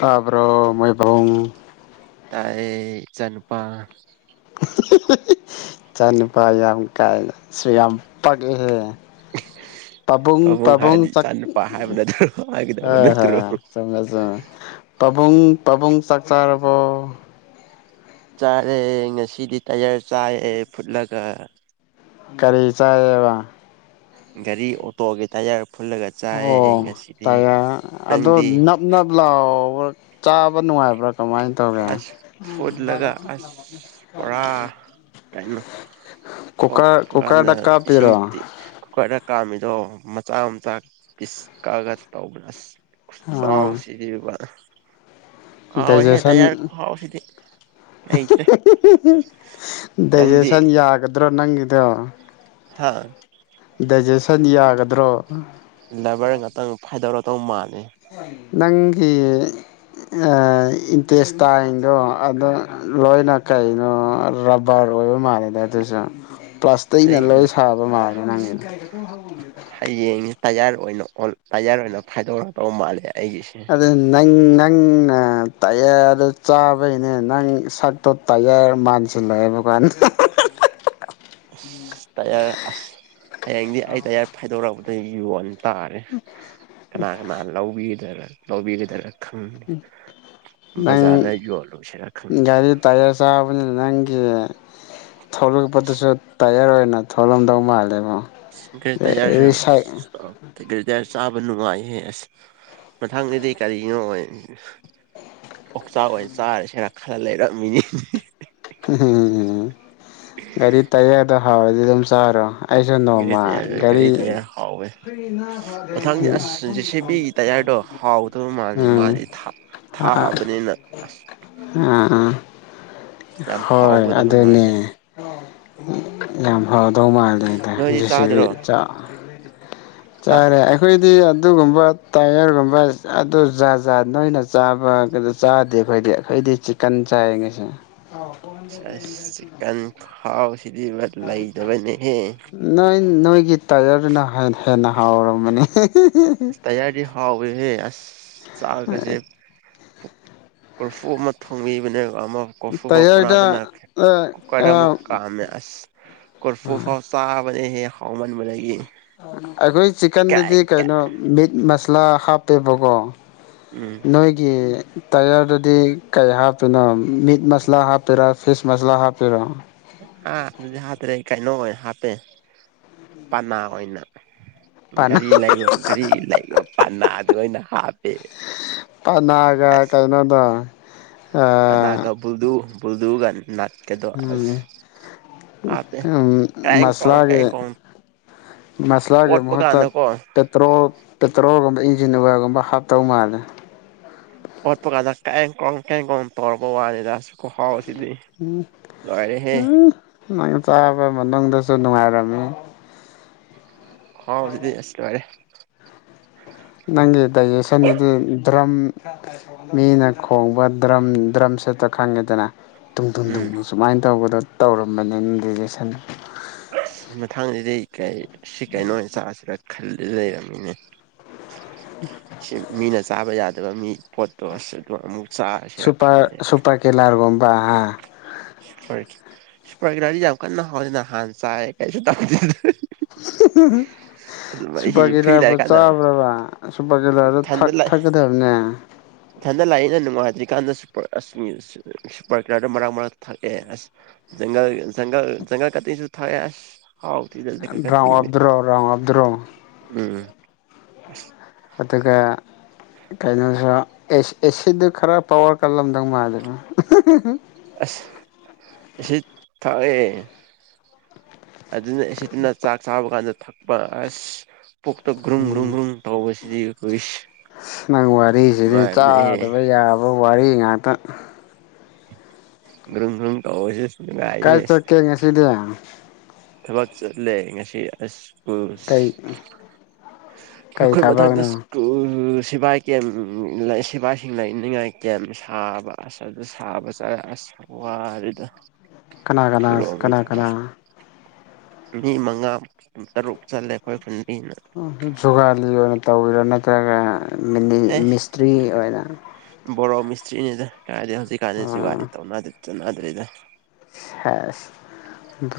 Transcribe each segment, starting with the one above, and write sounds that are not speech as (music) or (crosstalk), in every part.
ꯇꯥꯕ꯭ꯔꯣ ꯃꯣꯏꯕꯥꯎꯡ ꯇꯥꯏꯌꯦ ꯏꯆꯅꯨꯄꯥ ꯏꯆꯥ ꯅꯨꯨꯄꯥ ꯌꯥꯝ ꯀꯥꯏꯅ ꯁ꯭ꯔꯤ ꯌꯥꯝ ꯄꯛꯑꯦꯍꯦ (unintelligible) ꯄꯥꯕꯨꯡ ꯍꯥꯏꯔꯗꯤ ꯆꯥꯛ ꯏꯆꯥ ꯅꯨꯨꯄꯥ ꯍꯥꯏꯕ ꯅꯠꯇ꯭ꯔꯣ ꯍꯥꯏꯒꯗꯕ ꯍꯣꯏ ꯅꯠꯇ꯭ꯔꯣ ꯍꯣꯏ ꯆꯨꯝꯃꯦ ꯆꯨꯝꯃꯦ ꯄꯥꯕꯨꯡ ꯄꯥꯕꯨꯡ ꯆꯥꯛ ꯆꯥꯔꯕꯣ ꯆꯥꯔꯦ ꯉꯁꯤꯗꯤ ꯇꯌꯥꯔ ꯆꯥꯏꯑꯦ ꯐꯨꯠꯂꯒ ꯀꯔꯤ ꯆꯥꯏꯌꯦꯕ ꯒꯥꯔꯤ ꯑꯣꯇꯣꯒꯤ ꯇꯥꯌꯔ ꯐꯨꯜꯂꯒ ꯆꯥꯏꯌꯦ ꯑꯣ ꯉꯁꯤꯗꯤ ꯇꯌꯥ ꯑꯗꯣ ꯅꯪꯗꯤ ꯅꯞ ꯅꯞ ꯂꯥꯎꯕ ꯆꯥꯕ ꯅꯨꯡꯉꯥꯏꯕ꯭ꯔꯥ ꯀꯃꯥꯏꯅ ꯇꯧꯒꯦ ꯑꯁ ꯐꯨꯠꯂꯒ ꯑꯁ ꯄꯨꯔꯥ ꯀꯩꯅꯣ ꯀꯨꯀꯥꯔ ꯊꯣꯠꯄ ꯀꯨꯀꯥꯔꯗ ꯀꯥꯟꯗ ꯀꯥꯞꯄꯤꯔꯣ ꯑꯗꯣ ꯃꯆꯥ ꯃꯆꯥ ꯀꯤꯁ ꯀꯛꯑꯒ ꯇꯧꯕꯅ ꯑꯁ ꯆꯥꯎ ꯑ ꯁꯤꯗꯤꯕ ꯑꯥꯎ ꯍꯦꯊ‌ꯦ ꯇꯔ ꯍꯥꯎ ꯁꯤꯗꯤ꯫ ꯅꯪꯗꯤ ꯗꯏꯖꯦꯁꯟ ꯌꯥꯒꯗ꯭ꯔꯥ ꯅꯪꯒꯤꯗꯣ ꯍꯥꯥ ꯗꯥꯏꯖꯦꯁꯟ ꯌꯥꯒꯗ꯭ꯔꯣ ꯂꯦꯕꯔ ꯉꯥꯛꯇꯪ ꯐꯥꯏꯗꯧꯔꯗꯧ ꯃꯥꯜꯂꯦ ꯅꯪꯒꯤ ꯏꯟꯇꯦꯁꯇꯥꯏꯟꯗꯣ ꯑꯗ ꯂꯣꯏꯅ ꯀꯩꯅꯣ ꯔꯕꯔ ꯂꫭꯏꯕ ꯃꯥꯜꯂ‌ꯦꯗ ꯑꯗꯨꯁꯨ ꯄ꯭ꯂꯥꯁꯇꯤꯛꯅ ꯂꯣꯏ ꯑꯩꯅ ꯁꯥꯕ ꯃꯥꯂꯦ ꯅꯪꯒꯤꯗꯨ ꯍꯌꯦꯡꯁꯦ ꯇꯌꯥꯔ ꯑꯣꯏꯅ ꯑꯣ ꯇꯌꯥꯔ ꯑꯣꯏꯅ ꯐꯥꯏꯗꯣꯔꯛꯇꯧ ꯃꯥꯜꯂꯦ ꯑꯩꯒꯤꯁꯦ ꯑꯗ ꯅꯪ ꯅꯪꯅ ꯇꯌꯥꯔꯗꯨ ꯆꯥꯕꯩꯅꯦ ꯅꯪ ꯁꯔꯛꯇꯣ ꯇꯥꯏꯌꯥꯔ ꯃꯥꯟꯁꯤꯜꯂꯛꯑꯦꯕ (inaudible) ꯑꯁ ꯇꯌꯥꯔ ꯑꯁ ꯍꯌꯦꯡꯗꯤ ꯑꯩ ꯇꯌꯥꯔ ꯐꯥꯏꯗꯣꯔꯛꯄꯗ ꯌꯣꯟꯜ ꯇꯥꯔꯦ ꯀꯅꯥ ꯀꯅꯥ ꯂꯧꯕꯤꯗ ꯂꯧꯕꯤꯔꯤꯗꯅ ꯈꯪ ꯅꯪ ꯕꯖꯥꯔꯗ ꯌꯣꯜꯂꯨꯁꯤꯔ ꯈꯪꯗ‌ꯦ ꯑꯩꯈꯣꯏꯅ ꯅꯪꯒꯤ ꯊꯣꯛꯂꯛꯄꯗꯨꯁꯨ ꯇꯌꯥꯔ ꯑꯣꯏꯅ ꯊꯣꯛꯂꯝꯗꯧ ꯃꯥꯜꯂꯦꯕꯣ ꯑꯁ ꯔꯤꯁꯥꯏ ꯒꫪ‌ꯏꯌꯥꯔꯁꯨ ꯀ ꯇꯔꯁꯨ ꯆꯥꯕ ꯅꯨꯡꯉꯥꯏꯍ ꯑꯁ ꯃꯊꯪꯗꯗꯤ ꯀꯔꯤꯅꯣ ꯑꯣꯛꯆꯥꯛ ꯑꫭꯏꯅ ꯆꯥꯔꯦꯁꯤꫪ ꯈꯜ ꯂꯩꯔꯝꯃꯤꯅꯤ ꯎꯝꯝ ꯒꯥꯔꯤ ꯇꯥꯏꯌꯦꫪꯗꫭ ꯍꯥꯎꯔꯗꯤ ꯑꯗꯨꯝ ꯆꯥꯔꯣ ꯑꯩꯁꯨ ꯒꯥꯔꯤ ꯅꯣꯡꯃ ꯇꯌꯥꯔ ꯒꯥꯔꯤ ꯇꯌꯥꯔ ꯍꯥꯎꯋꯦ ꯃꯊꯪꯗꯤ ꯎꯝ ꯑꯁ ꯖꯦꯁꯤꯕꯤꯒꯤ ꯇꯌꯥꯔꯗꯣ ꯍꯥꯎꯗꯕ ꯃꯥꯜꯂꯤ ꯃꯥꯗꯤ ꯊꯥꯕꯅꯤꯅ ꯑꯁ ꯑꯥ ꯑꯥ ꯌꯥꯝ ꯍꯣꯏ ꯍꯥꯎꯒꯗꯕ ꯑꯗꯨꯅꯦ ꯃꯥꯜꯂꯦ ꯌꯥꯝ ꯍꯥꯎꯗꯧ ꯃꯥꯜꯂ ꯑꯗꯨ ꯅꯣꯏꯗꯤ ꯖꯤꯁꯤꯕꯤ ꯆꯥꯗ꯭ꯔꯣ ꯆꯥ ꯍꯥ ꯆꯥꯔꯦ ꯑꯩꯈꯣꯏꯗꯤ ꯑꯗꯨꯒꯨꯝꯕ ꯇꯥꯏꯌꯔꯒꯨꯝꯕ ꯑꯗꯨ ꯖꯥ ꯖꯥꯠ ꯅꯣꯏꯅ ꯆꯥꯕ ꯆꯥꯗꯦ ꯑꯩꯈꯣꯏꯗꯤ ꯗꯤ ꯆꯤꯛꯀꯟ ꯆꯥꯏꯌ‌ꯦ ꯉꯁꯤ ꯑꯁ ꯆꯤꯀꯟ ꯈꯥꯎ ꯁꯤꯗꯤ ꯂꯩꯇꯕꯅꯤꯍꯦ ꯅꯣꯏ ꯅꯣꯏꯒꯤ ꯇꯥꯏꯌꯔꯗꯨꯅ ꯍꯦꯟꯅ ꯍꯥꯎꯔꯝꯕꯅꯤ ꯑ ꯇꯌꯥꯔꯤ ꯍꯥꯎꯋꯦꯍꯦ ꯑꯁ ꯆꯥꯛ ꯀꯁꯦ ꯀꫪꯐꯨ ꯑꯃ ꯊꯣꯡꯕꯤꯕꯅꯦꯕ ꯑꯃ ꯀꯐꯨꯕ ꯇꯥꯏꯌꯔꯗ ꯀꯅꯥꯗꯅ ꯀꯨꯀꯔ ꯑꯃꯨ ꯀꯥꯝꯃ‌ꯦ ꯑꯁ ꯀꯣꯔꯐꯨ ꯐꯥꯎ ꯆꯥꯕꯅꯥꯍꯦ ꯍꯥꯎꯃꯟ ꯕꯗꯒꯤ ꯑꯩꯈꯣꯏ ꯆꯤꯛꯀꯟꯗꯨꯗꯤ ꯑꯃꯁꯨꯡ ꯃꯔꯝ ꯀꯩꯅꯣ ꯃꯤꯠ ꯃꯁꯂꯥ ꯍꯥꯞꯄꯦꯕꯀꯣ ꯎꯝ ꯅꯣꯏꯒꯤ ꯇꯌꯥꯔꯗꯗꯤ ꯀꯩ ꯍꯥꯞꯇꯣꯏꯅꯣ ꯃꯤꯠ ꯃꯁꯂꯥ ꯍꯥꯞꯄꯤꯔ ꯐꯤꯁ ꯃꯁꯂꯥ ꯍꯥꯞꯄꯤꯔ ꯇꯦ ꯄꯅꯥ ꯑꯣꯏꯅ ꯄꯅꯥ ꯒꯥꯔꯤ ꯂꯩꯕ ꯒꯥꯔꯤ ꯂꯩꯕ ꯄꯅꯥꯗꫭ ꯑꯣꯏꯅ ꯍꯥꯞ ꯄꯅꯥꯒ ꯀꯩꯅꯣꯗꫭ ꯄꯅꯥꯒ ꯕꯨꯜꯗꯨ ꯕꯨꯜꯗꯨꯒꯅꯥ ꯍꯥꯞꯄꯦ ꯑꯝ-ꯑꯝ ꯀ꯭ꯔꯦꯡ ꯀ꯭ꯔꯣꯡ ꯃꯁꯂꯒꯤ ꯀ꯭ꯔꯦꯡ ꯀ꯭ꯔꯣꯡ ꯃꯁꯂꯒꯤ ꯑꯣꯠꯄ ꯃꯍꯠꯇ ꯀꯥꯟꯗꯀꯣ ꯄꯇ꯭ꯔ ꯄꯦꯇ꯭ꯔꯣ ꯏ ꯖꯤꯟ ꯅꫪꯥꯒꯨꯝꯕ ꯍꯥꯞꯇꯧ ꯃꯥꯜꯂꯦ ꯑꯣꯠꯄꯒꯇꫭ ꯀꯦꯡ ꯀꯣꯡ ꯀ‌ꯦꯡꯀꯣ ꯇꯧꯔꯛꯑꫭ ꯍꯥꯖꯔ ꯑꯁ ꯈꯨꯍꯥꯎꯁ ꯎꯝ ꯎꯝꯪ ꯆꯥꯕ ꯃꯗꯁꯨ ꯅꯨꯡꯉꯥꯏꯔꯝꯃꯤ ꯍꯥꯎ ꯁꯤꯗ ꯑꯁ ꯂꫭꯏꫪ‌ꯦ ꯅꯪꯒꯤ ꯗꯥꯏꯖꯦꯁꯟꯗꯨꯗꯤ ꯗ꯭ꯔꯝ ꯃꯤꯅ ꯈꯣꯡꯕ ꯗ꯭ꯔꯝ ꯗ꯭ꯔꯝ ꯁꯠꯇꫭ ꯈꯪꯉꯤꯗꯅ ꯇꯨꯡ-ꯗꯨꯡ-ꯗꯨꯡ ꯎꯝ ꯁꯨꯃꯥꯏꯅ ꯇꯧꯕꯗꯣ ꯇꯧꯔꯝꯃꯅꯤꯅ ꯗꯥꯖꯁꯟ ꯑꯁ ꯃꯊꯪꯁꯤꯗꯤ ꯀꯩ ꯁꯤ ꯀꯩꯅꯣ ꯑꯣꯏꯅ ꯆꯥꯁꯤꯔ ꯈꯜꯂ ꯂꯩꯔꯝꯃꯤꯅꯦ ꯁꯤ ꯃꯤꯅ ꯆꯥꯕ ꯌꯥꯗ ꯃꯤ ꯄꯣꯠꯇ ꯑꯁꯦ ꯑꯃꯨꯛ ꯆꯥꯔꯁꯤꯔ ꯁꯨꯄꯔ ꯈꯜꯂꯦ ꯁꯨꯄꯔ ꯀꯤꯂꯔꯒꯝꯕ ꯑ ꯁꯨꯄ꯭ꯔꯒ꯭ꯔꯥꯗꯤ ꯌꯥꯝ ꯀꯟꯅ ꯍꯅꯤꯅ ꯍꯥꯟꯅ ꯆꯥꯏ ꯀꯩꯁꯨ ꯇꯧꯗ ꯍꯤꯍꯤꯍꯤ (inaudible) ꯁꯨꯄ ꯑꯩ ꯐ꯭ꯔꯤ ꯀꯂꯥꯕꯨ ꯂꯥꯛꯏꯀꯥꯟꯗ ꯆꯥꯕ꯭ꯔꯕ ꯁꯨꯄ ꯀꯂꯥꯗ ꯏꯊꯟꯗ ꯊꯛ ꯂꯥꯛ ꯊꯛꯀꯗꯕꯅꯦ ꯏꯊꯟꯗ ꯂꯥꯛꯏꯅ ꯅꯨꯡꯉꯥꯏꯇ꯭ꯔꯤꯀꯥꯟꯗ ꯁꯨꯄꯔ ꯑꯁ ꯁꯨꯄꯔ ꯀꯤꯂꯔꯗꯣ ꯃꯔꯛ ꯃꯔꯛ ꯊꯥꯛꯑꯦ ꯑꯁ ꯪꯜ ꯪ ꯪꯒꯜ ꯀꯁꯨ ꯊ ꯔꯝ ꯑꯕꯗꯨ ꯔꯣ ꯔꯝ ꯑꯕꯗꯨ ꯔꯣ ꯎꯝ ꯑꯁ ꯑꯗꯨꯒ ꯀꯩꯅꯣꯁꯨ ꯑꯦꯁꯤꯗꯨ ꯈꯔ ꯄꯋꯥꯔ ꯀꯜꯂꯝꯗꯧ ꯃꯥꯜꯜꯂꯤꯕ ꯏ ꯊꯥꯛꯑꯦ ꯑꯗꯨꯅ ꯁꯤꯠꯇꯅ ꯆꯥꯛ ꯆꯥꯕ ꯀꯥꯟꯗ ꯊꯛꯄ ꯑꯁ ꯄꯨꯛꯇ ꯒ꯭ꯔꯨꯝ ꯒ꯭ꯔꯨꯝ ꯒ꯭ꯔꯨꯝ ꯇꯧꯕꯁꯦ ꯁꯤꯈ ꯑꯁ ꯅꯪ ꯋꯥꯔꯤꯁꯤꯗꯤ ꯆꯥꯗꯕ ꯌꯥꯕ ꯋꯥꯔꯤ ꯉꯥꯛꯇ ꯭ꯕꯔꯝ ꯕ꯭ꯔꯨꯝ ꯇ ꯍꯧꯁ ꯀꯥꯏ ꯇ ꯀꯦꯉꯥꯁꯤꯗꯦ ꯊꯕꯛ ꯆꯠꯂꯦ ꯉꯁꯤꯁ ꯑꯁ ꯎ ꯀꯩ ꯀꯩ ꯑꯩꯈꯣꯏ ꯃꯊꯛꯇ ꯊꯕꯛꯅꯣ ꯁꯤꯕꯥꯏ ꯀꯦꯝ ꯁꯤꯕꯥꯏꯁꯤꯡ ꯂꯩꯅꯤꯡꯉꯥꯏ ꯀꯦꯝ ꯁꯥꯕ ꯑꯁ ꯑꯗꯨ ꯁꯥꯕ ꯆ ꯑꯁ ꯋꯥ ꯔꯦꯗ ꯀꯅꯥ ꯀꯅꯥ ꯀꯅꯥ ꯀꯅꯥ ꯃꯤ ꯃꯉꯥ ꯇꯔꯨꯛ ꯆꯠꯂꯦ ꯑꯩꯈꯣꯏꯟ ꯖꯨꯒꯥꯂꯤ ꯑꯣꯏꯅ ꯇꯧꯕꯋꯔꯣ ꯅꯠꯇ꯭ꯔꯒ ꯑꯦ ꯃꯤꯁꯇ꯭ꯔꯤ ꯑꯣꯏꯅ ꯑꯣꯏꯅ ꯕꯣꯔꯣ ꯃꯤꯁꯇ꯭ꯔꯤꯅꯤꯗ ꯀꯗꯗꯤ ꯍꯧꯖꯤꯛꯀꯥꯟꯗꯤ ꯖꯨꯒꯥꯔꯤ ꯇꯧ ꯆꯠꯅꯗ꯭ꯔꯔꯤꯗ ꯍ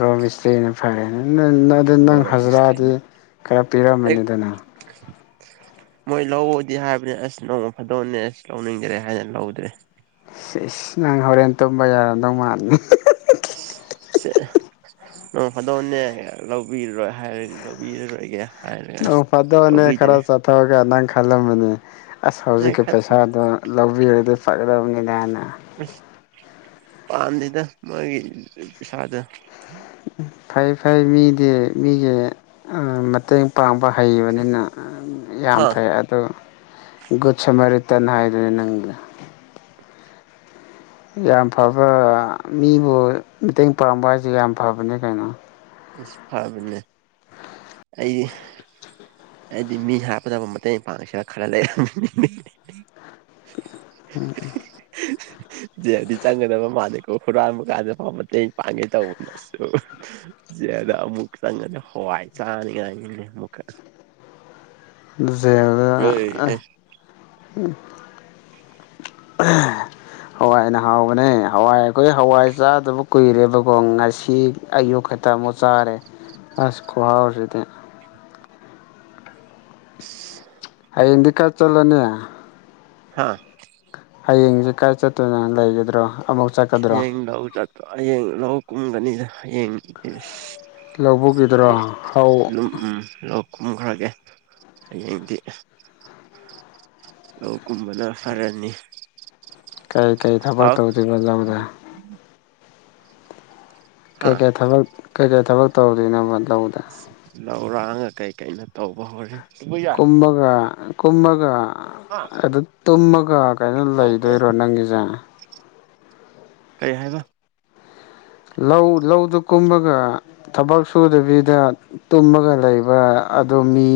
꯭ꯔꯣꯃꯤꯁꯇ꯭ꯔꯤꯅꯦ ꯐꯔꯦꯅ ꯑꯗꯨ ꯅꯪ ꯕꯣꯔꯣ ꯍꯖꯤꯔꯥꯗꯤ ꯃꯤꯁꯇ꯭ꯔꯤꯅꯤ ꯈꯔ ꯑꯦ ꯄꯤꯔꯝꯃꯅꯤꯗꯅ ꯃꯣꯏ ꯂꯧꯕꯗꯤ ꯍꯥꯏꯕꯅꯤ ꯑꯁ ꯅꯣꯡꯃ ꯐꯥꯗꯣꯛꯅꯦ ꯑꯁ ꯂꯧꯅꯤꯡꯗ꯭ꯔꯦ ꯍꯥꯏꯅ ꯂꯧꯗ꯭ꯔꯦ ꯏꯁ ꯅꯪ ꯍꯣꯔꯦꯟ ꯇꯨꯝꯕ ꯌꯥꯔꯗꯧ ꯃꯥꯅꯤ ꯅ ꯐꯗꯧꯅꯦ ꯂꯧꯕꯤꯔꯔꯣꯏ ꯍꯥꯏꯔ ꯂꯧꯕꯤꯔꯔꯣꯏꯒꯦ ꯍꯥꯏꯔꯒ ꯅꯪ ꯑꯁ ꯐꯥꯗꯑꯅꯦ ꯈꯔ ꯂꯧꯕꯤꯗ꯭ꯔꯦ ꯆꯠꯊꯣꯛꯑꯒ ꯅꯪ ꯈꯜꯂꯝꯃꯤꯅꯦ ꯑꯁ ꯅꯣꯏ ꯍꯧꯖꯤꯛꯀꯤ ꯈꯠ ꯄꯩꯁꯥꯗꯣ ꯂꯧꯕꯤꯔꯗꯤ ꯐꯒꯗꯕꯅꯤꯅꯅ ꯑꯁ ꯄꯥꯝꯁꯤꯗ ꯃꯥꯣꯏꯒꯤ ꯄꯩꯁꯥꯗ ꯐꯩ ꯐꯩ ꯃꯤꯗꯤ ꯃꯤꯒꯤ ꯃꯇꯦꯡ ꯄꯥꯡꯕ ꯍꯩꯕꯅꯤꯅ ꯌꯥꯝ ꯑꯥ ꯐꯩ ꯑꯗꯨ ꯨꯨꯞ ꯁꯃꯥꯏꯔꯤ ꯇꯥꯟ ꯍꯥꯏꯗꯨꯦ ꯅꯪꯒꯤ ꯌꯥꯝ ꯐꯕ ꯃꯤꯕꯨ ꯃꯇꯦꯡ ꯄꯥꯡꯕ ꯍꯥꯏꯁꯦ ꯌꯥꯝ ꯐꯕꯅꯦ ꯀꯩꯅꯣ ꯑꯁ ꯐꯕꯅꯦ ꯑꯩ ꯑꯩꯗꯤ ꯃꯤ ꯍꯥꯞꯄꯗꯕ ꯃꯇꯦꯡ ꯄꯥꯡꯁꯤꯔ ꯈꯔ ꯂꯩꯔ ꯎ ꯑꯗꯨꯗꯤ ꯆꯪꯒꯗꯕ ꯃꯥꯥꯟꯅꯀꯣ ꯍꯨꯔꯥꯟꯕ ꯀꯥꯟꯗ ꯃꯇꯦꯡ ꯄꯥꯡꯒꯦ ꯇꯧꯕꯅꯁꯨ ꯌꯥꯗꯥ ꯑꯃꯨꯛ ꯆꯪꯒ ꯍꯋꯥꯏ ꯆꯅꯤꯉꯅꯦ ꯃꯨꯀ ꯁ (unintelligible) (unintelligible) ꯍꯋꯥꯏꯅ ꯍꯥꯎꯕꯅꯦ ꯍꯋꯥꯏ ꯑꯩꯈꯣꯏ ꯍꯋꯥꯏ ꯆꯥꯗꯕ ꯀꯨꯏꯔꯦꯕꯀꯣ ꯉꯁꯤ ꯑꯌꯨꯛ ꯈꯛꯇꯪ ꯃꯨ ꯆꯥꯔꯦ ꯑꯁ ꯈꯍꯥꯎꯁꯤꯗꯤ (unintelligible) (inaudible) ꯍꯥꯌꯦꯡꯗꯤꯀꯥ ꯆꯠꯂꯅꯤ ꯍꯥꯥ ꯍꯌꯦꯡꯁꯦ ꯀꯥꯏ ꯆꯠꯇꯣꯏꯅ ꯂꯩꯒꯗ꯭ꯔꯣ ꯑꯃꯨꯛ ꯆꯠꯀꯗ꯭ꯔꯣ ꯍꯌꯦꯡ ꯂꯧ ꯆꯠꯄ ꯍꯌꯦꯡ ꯂꯧ ꯀꯨꯝꯒꯅꯤꯗ ꯍꯌꯦꯡ ꯂꯧꯕꯨꯛꯀꯤꯗꯣꯔꯣ ꯍꯧ ꯑꯗꯨꯝ ꯎꯝ ꯂꯧ ꯀꯨꯝꯈ꯭ꯔꯒꯦ ꯍꯌꯦꯡꯗꯤ ꯂꯧ ꯀꯨꯝꯕꯅ ꯐꯔꯅꯤ ꯀꯩ ꯀꯩ ꯊꯕꯛ ꯍꯥꯎ ꯇꯧꯗꯨꯏꯅꯣ (inaudible) ꯍꯥ ꯀꯩꯀꯩ ꯊꯕꯛ ꯀꯩꯀꯩ ꯊꯕꯛ ꯇꯧꯗꯣꯏꯅꯣꯕ ꯂꯧꯗ ꯂꯧꯔꯥꯡꯒ ꯀꯩꯀꯩꯅꯣ ꯇꯧꯕ ꯍꯧꯔꯦ ꯀꯨꯝꯕꯒ ꯀꯨꯝꯃꯒ ꯍꯥ ꯑꯗꯨ ꯇꯨꯝꯃꯒ ꯀꯩꯅꯣ ꯌꯥꯎꯗꯦ ꯂꯩꯗꯣꯏꯔꯣ ꯅꯪꯒꯤꯁꯦ ꯀꯩ ꯍꯥꯏꯕ ꯂꯧ ꯂꯧꯗꯨ ꯀꯨꯝꯃꯒ ꯊꯕꯛ ꯁꯨꯗꯕꯤꯗ ꯇꯨꯝꯃꯒ ꯂꯩꯕ ꯑꯗꯨ ꯃꯤ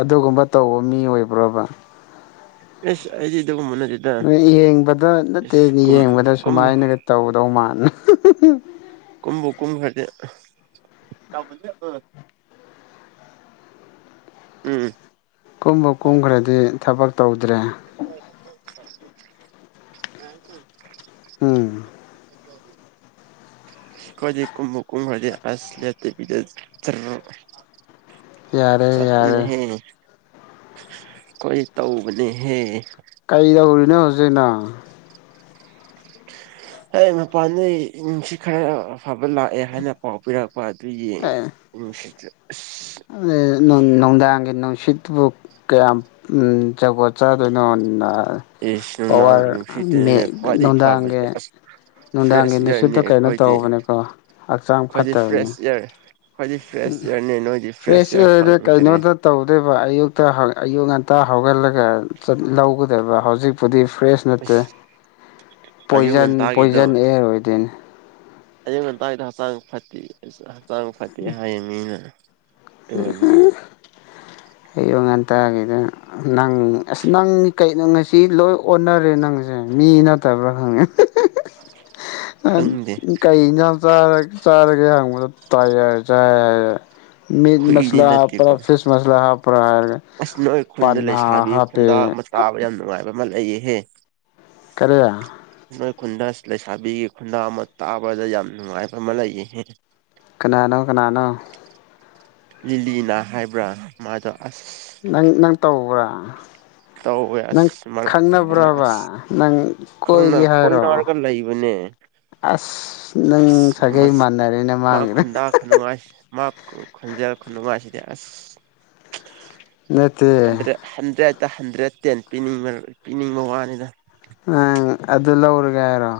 ꯑꯗꯨꯒꯨꯝꯕ ꯇꯧꯕ ꯃꯤ ꯑꯣꯏꯕ꯭ꯔꯕ ꯏꯁ ꯑꯩꯗꯤ ꯑꯗꯨꯒꯨꯝꯕ ꯅꯠꯇꯦꯗ ꯅꯣꯏ ꯌꯦꯡꯕꯗ ꯅꯠꯇꯦ ꯏꯁ ꯀꯨꯝ ꯌꯦꯡꯕꯗ ꯀꯨꯝꯕꯨ ꯁꯨꯃꯥꯏꯅꯒ ꯇꯧꯗꯧ ꯃꯥꯟ ꯅꯕꯅꯕꯕꯅꯕ ꯀꯨꯝꯕꯨ ꯀꯨꯝꯈ꯭ꯔꯗꯤ (unintelligible) ꯎꯝ ꯀꯨꯝꯕꯨ ꯀꯨꯝꯈ꯭ꯔꯗꯤ ꯊꯕꯛ ꯇꯧꯗ꯭ꯔꯦ (inaudible) ꯎꯝ (unintelligible) ꯈꯣꯏꯗꯤ ꯀꯨꯝꯕꯨ ꯀꯨꯝꯈ꯭ꯔꯗꯤ ꯑꯁ ꯂꯦꯞꯇꯕꯤꯗ ꯖꯔ ꯌꯥꯔꯦ ꯌꯥꯔꯦ ꯆꯠꯄꯅꯦꯍꯦ ꯈꯣꯏ ꯇꯧꯕꯅꯦꯍꯦ (unintelligible) ꯑꯦ ꯃꯄꯥꯟꯗꯩ ꯅꯨꯡꯁꯤꯠ ꯈꯔ ꯑꯐꯕ ꯂꯥꯛꯑꯦ ꯍꯥꯏꯅ ꯄꯥꯎ ꯄꯤꯔꯛꯄ (inaudible) ꯄ ꯑꯗꯨꯒꯤ ꯑꯦ ꯅꯨꯡꯁꯤꯠꯁꯦ ꯑꯁ ꯅꯨꯡꯗꯥꯡꯒꯤ ꯅꯨꯡꯁꯤꯠ ꯑꯗꯨꯕꯨ ꯀꯌꯥꯝ ꯖꯨꯒꯣꯠ ꯆꯥꯗꯣꯏꯅꯣ ꯑꯦꯁ ꯅꯨꯡꯗꯥꯡꯒꯤ ꯄꯋꯥꯔ ꯃꯦ ꯅꯨꯡꯁꯤꯠꯇꯨꯅꯤꯅꯦ ꯈ꯭ꯋꯥꯏꯗꯒꯤ ꯅꯨꯡꯗꯥꯡꯒꯤ ꯐꯕꯁꯦ ꯑꯁ ꯅꯨꯡꯗꯥꯡꯒꯤ ꯐ꯭ꯔꯦꯁ ꯏꯌꯥꯔꯅꯤ ꯅꯨꯡꯁꯤꯠꯇꯣ ꯀꯩꯅꯣ ꯑꯩꯈꯣꯏꯗꯤ ꯇꯧꯕꯅꯦꯀꯣ ꯍꯛꯆꯥꯡ ꯑꯩꯈꯣꯏꯗꯤ ꯐꯠꯇꯕꯅꯦ ꯐ꯭ꯔꯦꯁ ꯏꯌꯥꯔ ꯑꯩꯈꯣꯏꯗꯤ ꯐ꯭ꯔꯦꯁ ꯎꯝ ꯏꯌꯥꯔꯅꯦ ꯅꯣꯏꯗꯤ ꯐ꯭ꯔꯦꯁ ꯏꯌꯥꯔ ꯑꯦꯔ ꯐꯪꯗ꯭ꯔꯦ ꯀꯩꯅꯣꯗ ꯇꯧꯗꯨꯏꯕ ꯑꯌꯨꯛꯇ ꯍꯥ ꯑꯌꯨꯛ ꯉꯟꯇꯥ ꯍꯧꯒꯠꯂꯒ ꯆꯠ ꯂꯧꯒꯗꯕ ꯍꯧꯖꯤꯛꯄꯨꯗꯤ ꯐ꯭ꯔꯦꯁ ꯅꯠꯇꯦ ꯑꯁ ꯑꯌꯨꯛ ꯄꯣꯏꯖꯟ ꯉꯟꯇꯥꯒꯤꯗꯣ ꯄꯣꯏꯖꯟ ꯑꯦꯌꯥꯔ ꯑꯣꯏꯗꯣꯏꯅꯦ ꯑꯌꯨꯛ ꯉꯟꯇꯥꯥꯒꯤꯗꯣ ꯍꯛꯆꯥꯡ ꯐꯠꯇꯦ ꯍꯛꯆꯥꯡ ꯐꯠꯇꯦ ꯍꯥꯏꯌꯦ ꯃꯤꯅ ꯑꯗꯨ ꯑꯣꯏꯕꯒꯤ (unintelligible) ꯇꯥꯒꯤꯗꯤ ꯅꯪ ꯑꯁ ꯅꯪ ꯀꯩꯅꯣ ꯉꯁꯤ ꯂꯣꯏ ꯑꯣꯟꯅꯔꯦ ꯅꯪꯁꯦ ꯃꯤ ꯅꯠꯇꯕ (unintelligible) ꯈꯪꯗꯦ ꯀꯩ ꯏꯟꯖꯥꯡ ꯆꯥꯔ ꯆꯥꯔꯒꯦ ꯍꯪꯕ (unintelligible) ꯆꯥꯏ ꯍꯥꯏꯌꯦ ꯃꯤꯠ ꯍꯨꯏꯗꯤ ꯃꯁꯂꯥ ꯅꯠꯇꯦꯀꯣ ꯍꯥꯞꯄꯔꯥ ꯐꯤꯁ ꯃꯁꯂꯥ ꯍꯥꯞꯄꯔꯥ ꯍꯥꯏ ꯑꯁ ꯅꯣꯏ ꯈꯨꯟꯗ ꯂꯩꯁꯥꯕꯤ ꯈꯨꯟꯗꯥ ꯑꯃ ꯇꯥꯕ ꯌꯥꯝ ꯅꯨꯡꯉꯥꯏꯕ ꯑꯃ ꯂꯩꯌꯦꯍꯦ ꯀꯔꯤ ꯅꯣꯏ ꯈꯨꯟꯗ ꯂꯩꯁꯥꯕꯤꯒꯤ ꯈꯨꯟꯗꯥ ꯑꯃ ꯇꯥꯕꯗ ꯌꯥꯝ ꯅꯨꯡꯉꯥꯏꯕ ꯑꯃ ꯂꯩꯌꯦꯍꯦ ꯀꯅꯥꯅꯣ ꯀꯅꯥꯅꯣ ꯂꯤꯂꯤꯅꯥ ꯍꯥꯏꯕ꯭ꯔꯥ ꯃꯥꯗꯣ ꯑꯁ ꯅꯪ ꯅꯪ ꯇꯧꯕ꯭ꯔꯥ ꯇꯧꯋꯦ ꯅꯪ ꯑꯁ ꯃꯔꯛ ꯑꯃ ꯑꯁ ꯈꯪꯅꯕ꯭ꯔꯕ ꯅꯪ ꯈꯪꯅ ꯀꯣꯏꯒꯦ ꯍꯥꯏꯔꯣ ꯀꯣꯏꯅꯔꯒ ꯂꯩꯕꯅꯦ (unintelligible) ꯑꯁ ꯅꯪ ꯑꯁ ꯁꯥꯒꯩ ꯃꯁ ꯃꯥꯟꯅꯔꯦꯅꯦ ꯃꯥ ꯃꯥꯥꯒ ꯈꯨꯉꯁꯤꯗꯤ ꯑꯁ ꯅꯠꯇꯦ ꯍꯟꯗ꯭ꯔꯦ ꯍꯟꯗ꯭ꯔꯦꯠ ꯗ ꯍꯟꯗ꯭ꯔꯦꯠ ꯇꯦꯟ ꯄꯤꯅꯤꯡꯕ ꯄꯤꯅꯤꯡꯕ ꯋꯥꯅꯤꯅ ꯑꯪ ꯑꯗꯨ ꯂꯧꯔꯒꯦ ꯍꯥꯏꯔꯣ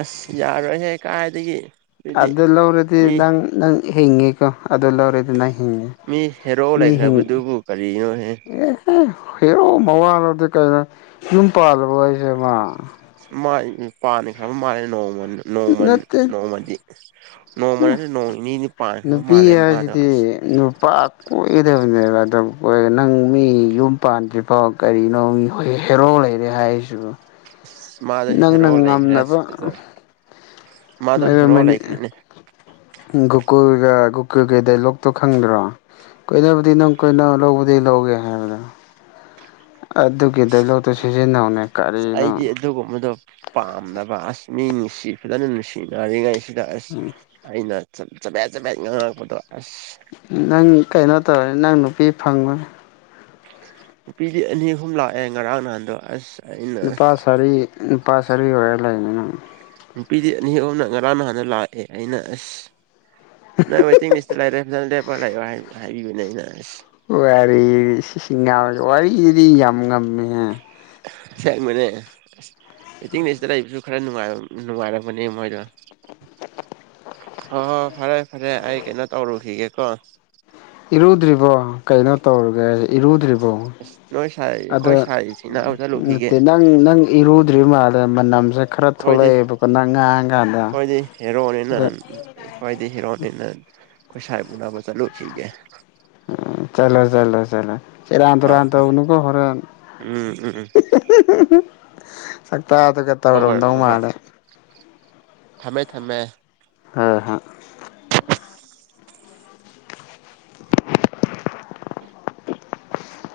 ꯑꯁ ꯌꯥꯔꯣꯏꯍꯦ ꯀꯥꯏꯗꯒꯤ ꯑꯗꯨꯗꯤ ꯑꯗ ꯂꯧ ꯂꯧꯔꯗꯤ ꯃꯤ ꯅꯪ ꯅꯪ ꯍꯦꯉꯦꯀ ꯑꯗꯨ ꯂꯧꯔꯦꯗꯨꯅ ꯍꯤꯡꯉꯤ ꯃꯤ ꯍꯦꯔꯣ ꯃꯤ ꯍꯤꯡꯉ ꯂꯩꯈ꯭ꯔꯕꯗꯨꯕꯨ ꯀꯔꯤꯅꯣꯍꯦ ꯑꯦꯍ ꯍꯔꯣ ꯃꯋꯥꯂꯗꯤ ꯀꯩꯅꯣ ꯌꯨꯝ ꯄꯥꯜꯂꯕ ꯍꯥꯏꯁꯦꯃ ꯃꯥꯥꯏ ꯄꯥꯅꯤ ꯈꯕ ꯃꯥ ꯅꯣꯡꯃ ꯅꯣꯡꯃ ꯅꯠꯇꯦ ꯅꯣꯡꯃꯗꯤ ꯅꯧ ꯃꯅ ꯅꯧ ꯏꯅꯤ ꯄꯕ ꯃꯥꯜ ꯃꯥꯗ ꯀꯣꯏꯗꯕꯅꯦꯕ ꯅꯪ ꯃꯤ ꯌꯨꯝ ꯄꯥꯟꯗ꯭ꯔꯤꯐꯥꯎ ꯀꯔꯤꯅꯣ ꯃꯤ ꯍ ꯍꯥꯏꯦꯔꯣ ꯔꯤ ꯍꯥꯏꯁꯨ ꯃꯥꯗ ꯐꯔꯣ ꯂꯩꯈ꯭ꯔꯦ ꯐꯖ ꯃꯥꯗ ꯔꯣ ꯂꯩꯥꯏꯈꯥꯏꯅꯦ ꯒꯨꯀꯨꯜꯒ ꯒꯨꯀꯨꯜꯒ ꯗꯥꯏꯂꯣꯛꯇꯣ ꯈꯪꯗ꯭ꯔꯣ ꯀꯣꯏꯕꯨꯗꯤ ꯅꯪ ꯀꯣꯏꯅ ꯂꯧꯕꯗꯤ ꯂꯧꯒꯦ ꯍꯥꯏꯕꯗ ꯑꯗꯨꯒꯤ ꯂꯣꯇꯨ ꯁꯤꯖꯤꯟꯅꯧꯅꯦ ꯑꯁ ꯀꯔꯤꯅꯣ ꯑꯩꯗꯤ ꯑꯗꯨꯒꯨꯝꯕꯗꯣ ꯄꯥꯝꯅꯕ ꯑꯁ ꯃꯤ ꯅꯨꯡꯁꯤ ꯐꯖꯅ ꯅꯨꯡꯁꯤꯅꯔꯤꯉꯩ ꯁꯤꯗ ꯑꯁ ꯑꯩꯅ ꯆꯄꯦꯠ ꯆꯄꯠ ꯉꯥꯡꯉꯛꯄꯗꯣ ꯑꯁ ꯅꯪ ꯀꯩꯅꯣ ꯇꯧꯔꯦ ꯅꯪ ꯅꯨꯄꯤ ꯐꯪꯕꯅꯤ ꯅꯨꯄꯤꯗꯤ ꯑꯅꯤ ꯑꯍꯨꯝ ꯂꯥꯛꯑꯦ ꯉꯔꯥꯡ ꯅꯍꯥꯟꯗꯣ ꯑꯁ ꯑꯩꯅ ꯅꯨꯄꯥ ꯁꯔꯤ ꯅꯨꯄꯥ ꯁꯔꯤ ꯑꯣꯏꯔ ꯂꯩꯅꯤꯅꯪ ꯅꯨꯄꯤꯗꯤ ꯑꯅꯤ ꯑꯍꯨꯝꯅ ꯉꯔꯥꯡ ꯅꯍꯥꯟꯅ ꯂꯥꯛꯑꯦ ꯑꯩꯅ ꯑꯁ ꯅꯪ ꯋꯦꯇꯤꯡ ꯂꯤꯁꯇ ꯂꯩꯔꯦ ꯐꯖꯅ ꯂꯦꯞꯄ ꯂꯩꯑꯣ ꯍꯥꯏꯕꯤꯕꯅꯦ ꯑꯩꯅ ꯑꯁ ꯋꯥꯔꯔꯤ ꯋꯥꯔꯤ ꯏꯔꯤ ꯌꯥꯝ ꯉꯝꯃꯦ ꯑ ꯃꯅꯦ ꯑꯁ ꯃꯤꯇꯤꯡꯅꯦꯁꯤꯇ ꯂꯩꯕꯁꯨ ꯈꯔ ꯅꯨꯡꯉꯥꯏꯔꯕꯅꯦ ꯃꯣꯏꯗꯣ ꯍꯣꯏ ꯍꯣꯏ ꯐꯔꯦ ꯐꯔꯦ ꯑꯩ ꯀꯩꯅꯣ ꯇꯧꯔꯨꯈꯤꯒꯦꯀꯣ ꯏꯔꯨꯗ꯭ꯔꯤꯕꯣ ꯀꯩꯅꯣ ꯇꯧꯔꯒꯦ ꯏꯔꯨꯗ꯭ꯔꯤꯕꯣ ꯑꯣ ꯑꯁ ꯅꯣꯏ ꯁꯥꯏ ꯑꯗꯣ ꯑꯩꯈꯣꯏ ꯁꯥꯏ ꯁꯤꯅꯥꯕ ꯆꯠꯂꯨꯈꯤꯒꯦ ꯅꯠꯇꯦ ꯅꯪ ꯅꯪ ꯏꯔꯨꯗ꯭ꯔꯤ ꯃꯥꯜ ꯃ ꯅꯝꯁ ꯑꯩꯈꯣꯏꯗꯤ ꯑꯩꯈꯣꯏꯗꯤ ꯍꯦꯔꯣꯅꯤꯅ ꯑꯗ ꯈꯈꯣꯏꯗꯤ ꯍꯦꯔꯣꯅꯤꯅ ꯑꯩꯈꯣꯏꯁꯥꯏ ꯎꯅꯕ ꯆꯠꯂꯨ ꯁꯤꯒꯦ ꯆꯂꯣ ꯆꯂꯣ ꯆꯂꯣ ꯔꯥꯟ ꯇ ꯍꯣꯏ ꯔꯥꯟ ꯇ ꯍꯣꯏ ꯎꯀꯣ ꯍꯔꯦꯟ ꯎꯝ ꯎꯝ ꯎꯝ ꯇꯥꯗꯒ ꯇꯧꯔꯝꯗꯧ ꯃꯥꯜꯂꯦ ꯊꯃꯦ ꯊꯝꯃꯦ ꯑ ꯍꯣꯏ (unintelligible)